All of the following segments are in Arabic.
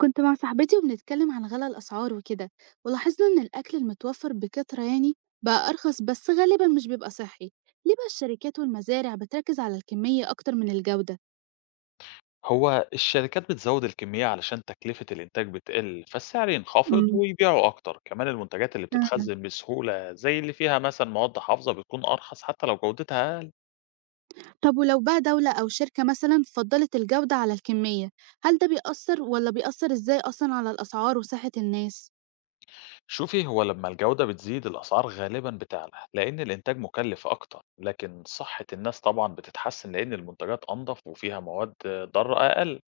كنت مع صاحبتي وبنتكلم عن غلاء الأسعار وكده، ولاحظنا إن الأكل المتوفر بكثرة يعني بقى أرخص، بس غالبا مش بيبقى صحي. ليه بقى الشركات والمزارع بتركز على الكمية أكتر من الجودة؟ هو الشركات بتزود الكمية علشان تكلفة الإنتاج بتقل فالسعر ينخفض امم، ويبيعوا أكتر. كمان المنتجات اللي فعلا. بتتخزن بسهولة زي اللي فيها مثلا مواد حافظة بتكون أرخص حتى لو جودتها أقل. طب ولو بقى دولة أو شركة مثلا فضلت الجودة على الكمية، هل ده بيأثر ولا بيأثر إزاي أصلا على الأسعار وصحة الناس؟ شوفي، هو لما الجودة بتزيد الأسعار غالبا بتعلى لأن الإنتاج مكلف أكتر، لكن صحة الناس طبعا بتتحسن لأن المنتجات أنظف وفيها مواد ضارة أقل.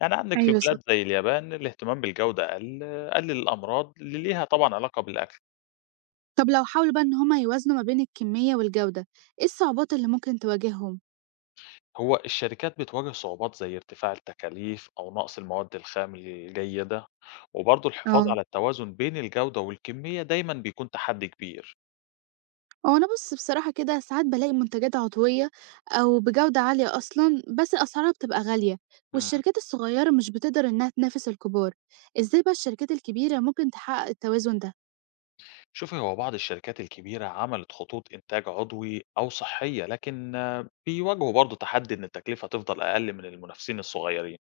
يعني عندك في ايوه صح. بلاد زي اليابان الاهتمام بالجودة أقل، قلل الأمراض اللي ليها طبعا علاقة بالأكل. طب لو حاولوا بقى إن هما يوازنوا ما بين الكمية والجودة، إيه الصعوبات اللي ممكن تواجههم؟ هو الشركات بتواجه صعوبات زي ارتفاع التكاليف أو نقص المواد الخام الجيدة، وبرضه الحفاظ اه، على التوازن بين الجودة والكمية دايما بيكون تحدي كبير. هو أنا بُص بصراحة كده ساعات بالاقي منتجات عضوية أو بجودة عالية أصلًا، بس أسعارها بتبقى غالية، مم. والشركات الصغيرة مش بتقدر إنها تنافس الكبار. إزاي بقى الشركات الكبيرة ممكن تحقق التوازن ده؟ شوفي، هو بعض الشركات الكبيرة عملت خطوط إنتاج عضوي أو صحية، لكن بيواجهوا برضه تحدي إن التكلفة تفضل أقل من المنافسين الصغيرين.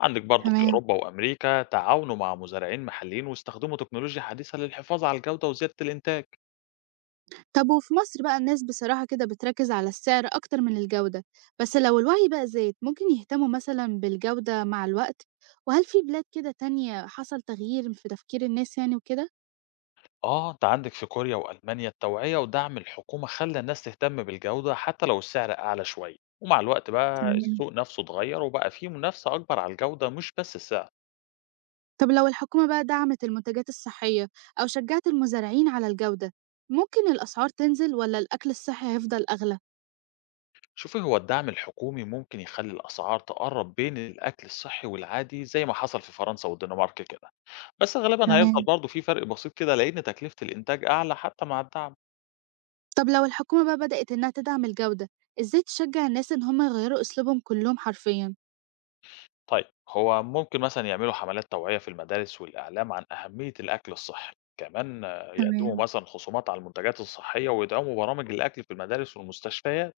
عندك برضه في تمام. أوروبا وأمريكا تعاونوا مع مزارعين محليين واستخدموا تكنولوجيا حديثة للحفاظ على الجودة وزيادة الإنتاج. طب وفي مصر بقى الناس بصراحة كده بتركز على السعر أكتر من الجودة، بس لو الوعي بقى زاد ممكن يهتموا مثلًا بالجودة مع الوقت؟ وهل في بلاد كده تانية حصل تغيير في تفكير الناس يعني وكده؟ أنت عندك في كوريا وألمانيا التوعية ودعم الحكومة خلى الناس تهتم بالجودة حتى لو السعر أعلى شوية، ومع الوقت بقى تمام. السوق نفسه اتغير وبقى فيه منافسة أكبر على الجودة مش بس السعر. طب لو الحكومة بقى دعمت المنتجات الصحية أو شجعت المزارعين على الجودة، ممكن الأسعار تنزل ولا الأكل الصحي هيفضل أغلى؟ شوفي، هو الدعم الحكومي ممكن يخلي الأسعار تقرب بين الأكل الصحي والعادي زي ما حصل في فرنسا والدنمارك كده، بس غالبا هيفضل تمام. برضه في فرق بسيط كده لأن تكلفة الإنتاج أعلى حتى مع الدعم. طب لو الحكومة بقى بدأت إنها تدعم الجودة، إزاي تشجع الناس إن هم يغيروا أسلوبهم كلهم حرفيا؟ طيب، هو ممكن مثلًا يعملوا حملات توعية في المدارس والإعلام عن أهمية الأكل الصحي، كمان تمام. يقدموا مثلًا خصومات على المنتجات الصحية ويدعموا برامج الأكل في المدارس والمستشفيات،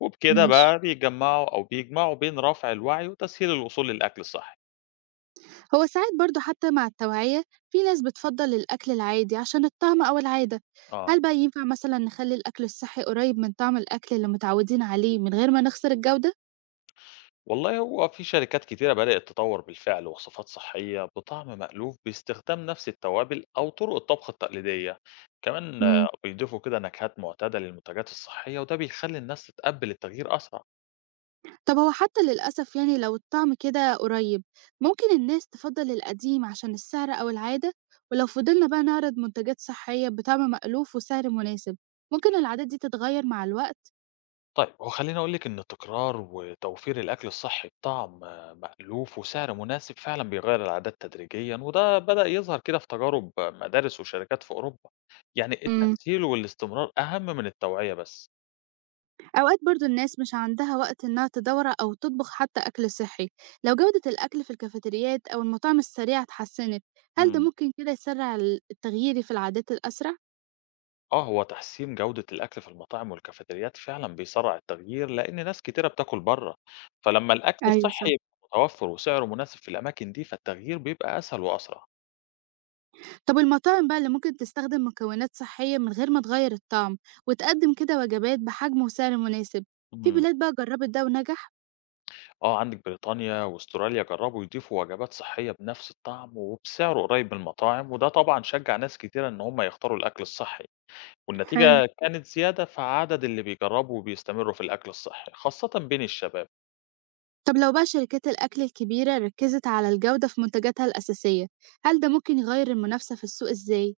وبكده ماشي. بقى بيجمعوا بين رفع الوعي وتسهيل الوصول للأكل الصحي. هو ساعات برضو حتى مع التوعية في ناس بتفضل الأكل العادي عشان الطعم أو العادة، آه، هل بقى ينفع مثلا نخلي الأكل الصحي قريب من طعم الأكل اللي متعودين عليه من غير ما نخسر الجودة؟ والله هو في شركات كتيرة بدأت تطور بالفعل وصفات صحية بطعم مألوف باستخدام نفس التوابل أو طرق الطبخ التقليدية، كمان بيضيفوا كده نكهات معتادة للمنتجات الصحية، وده بيخلي الناس تتقبل التغيير أسرع. طب هو حتى للأسف يعني لو الطعم كده قريب، ممكن الناس تفضل القديم عشان السعر أو العادة، ولو فضلنا بقى نعرض منتجات صحية بطعم مألوف وسعر مناسب، ممكن العادات دي تتغير مع الوقت طيب، هو خلّيني أقول لِك إن التكرار وتوفير الأكل الصحّي بطعم مألوف وسعر مناسب فعلًا بيغيّر العادات تدريجيًا، وده بدأ يظهر كده في تجارب مدارس وشركات في أوروبا. يعني امم التسهيل والاستمرار أهم من التوعية بس. أوقات برضو الناس مش عندها وقت إنها تدور أو تطبخ حتى أكل صحي. لو جودة الأكل في الكافيتريات أو المطاعم السريعة اتحسنت، هل ده إمم. ممكن كده يسرع التغيير في العادات الأسرع؟ هو تحسين جودة الأكل في المطاعم والكافتريات فعلًا بيسرّع التغيير، لإن ناس كتيرة بتاكل برّه، فلمّا الأكل ايوه صح. الصحّي يبقى متوفر وسعره مناسب في الأماكن دي، فالتغيير بيبقى أسهل وأسرع. طب المطاعم بقى اللي ممكن تستخدم مكونات صحية من غير ما تغير الطعم، وتقدم كده وجبات بحجم وسعر مناسب، في إمم. بلاد بقى جربت ده ونجح؟ عندِك بريطانيا وأستراليا جرّبوا يضيفوا وجبات صحية بنفس الطعم وبسعر قريب من المطاعم، وده طبعًا شجّع ناس كتيرة إن هم يختاروا الأكل الصحي، حلو. والنتيجة كانت زيادة في عدد اللي بيجرّبوا وبيستمروا في الأكل الصحي، خاصةً بين الشباب. طب لو بقى شركات الأكل الكبيرة ركزت على الجودة في منتجاتها الأساسية، هل ده ممكن يغير المنافسة في السوق إزاي؟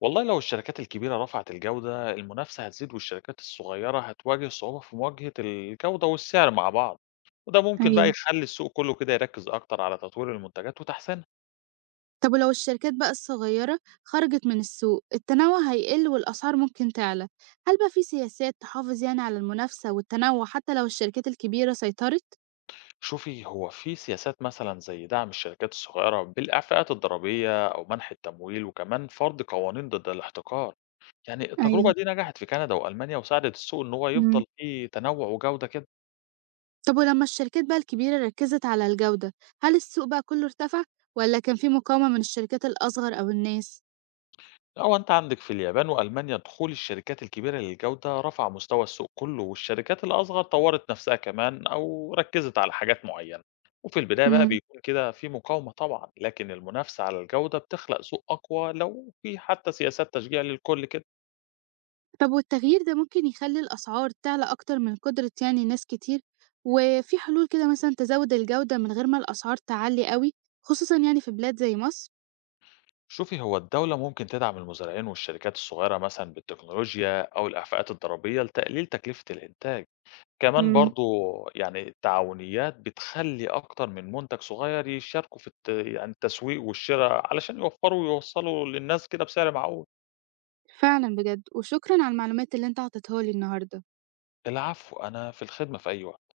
والله لو الشركات الكبيرة رفعت الجودة، المنافسة هتزيد والشركات الصغيرة هتواجه صعوبة في مواجهة الجودة والسعر مع بعض، وده ممكن بقى أيوه. يخلّي السوق كُلّه كده يركّز أكتر على تطوير المنتجات وتحسينها. طب ولو الشركات بقى الصغيرة خرجت من السوق التنوع هيقل والأسعار ممكن تعلى، هل بقى في سياسات تحافظ يعني على المنافسة والتنوع حتى لو الشركات الكبيرة سيطرت؟ شوفي، هو في سياسات مثلا زي دعم الشركات الصغيرة بالإعفاءات الضريبية أو منح التمويل، وكمان فرض قوانين ضد الاحتكار. يعني أيوه. التجربة دي نجحت في كندا وألمانيا وساعدت السوق إن هو يفضل فيه تنوع وجودة كده. طب ولما الشركات بقى الكبيرة ركزت على الجودة، هل السوق بقى كله ارتفع ولا كان في مقاومة من الشركات الأصغر أو الناس؟ أو أنت عندك في اليابان وألمانيا دخول الشركات الكبيرة للجودة رفع مستوى السوق كله، والشركات الأصغر طورت نفسها كمان أو ركزت على حاجات معينة. وفي البداية بقى امم بيكون كده في مقاومة طبعا، لكن المنافسة على الجودة بتخلق سوق أقوى لو في حتى سياسات تشجيع للكل كده. طب والتغيير ده ممكن يخلي الأسعار تعلى أكتر من قدرة يعني ناس كتير، وفي حلول كده مثلا تزود الجودة من غير ما الأسعار تعلي قوي، خصوصا يعني في بلاد زي مصر؟ شوفي، هو الدولة ممكن تدعم المزارعين والشركات الصغيرة مثلا بالتكنولوجيا أو الأفاقات الضريبية لتقليل تكلفة الإنتاج. كمان امم. برضو، يعني التعاونيات بتخلي أكتر من منتج صغير يشاركوا في يعني التسويق والشراء علشان يوفروا ويوصلوا للناس كده بسعر معقول. فعلا بجد، وشكرا على المعلومات اللي انت عطيتها لي النهاردة. العفو، أنا في الخدمة في أي وقت.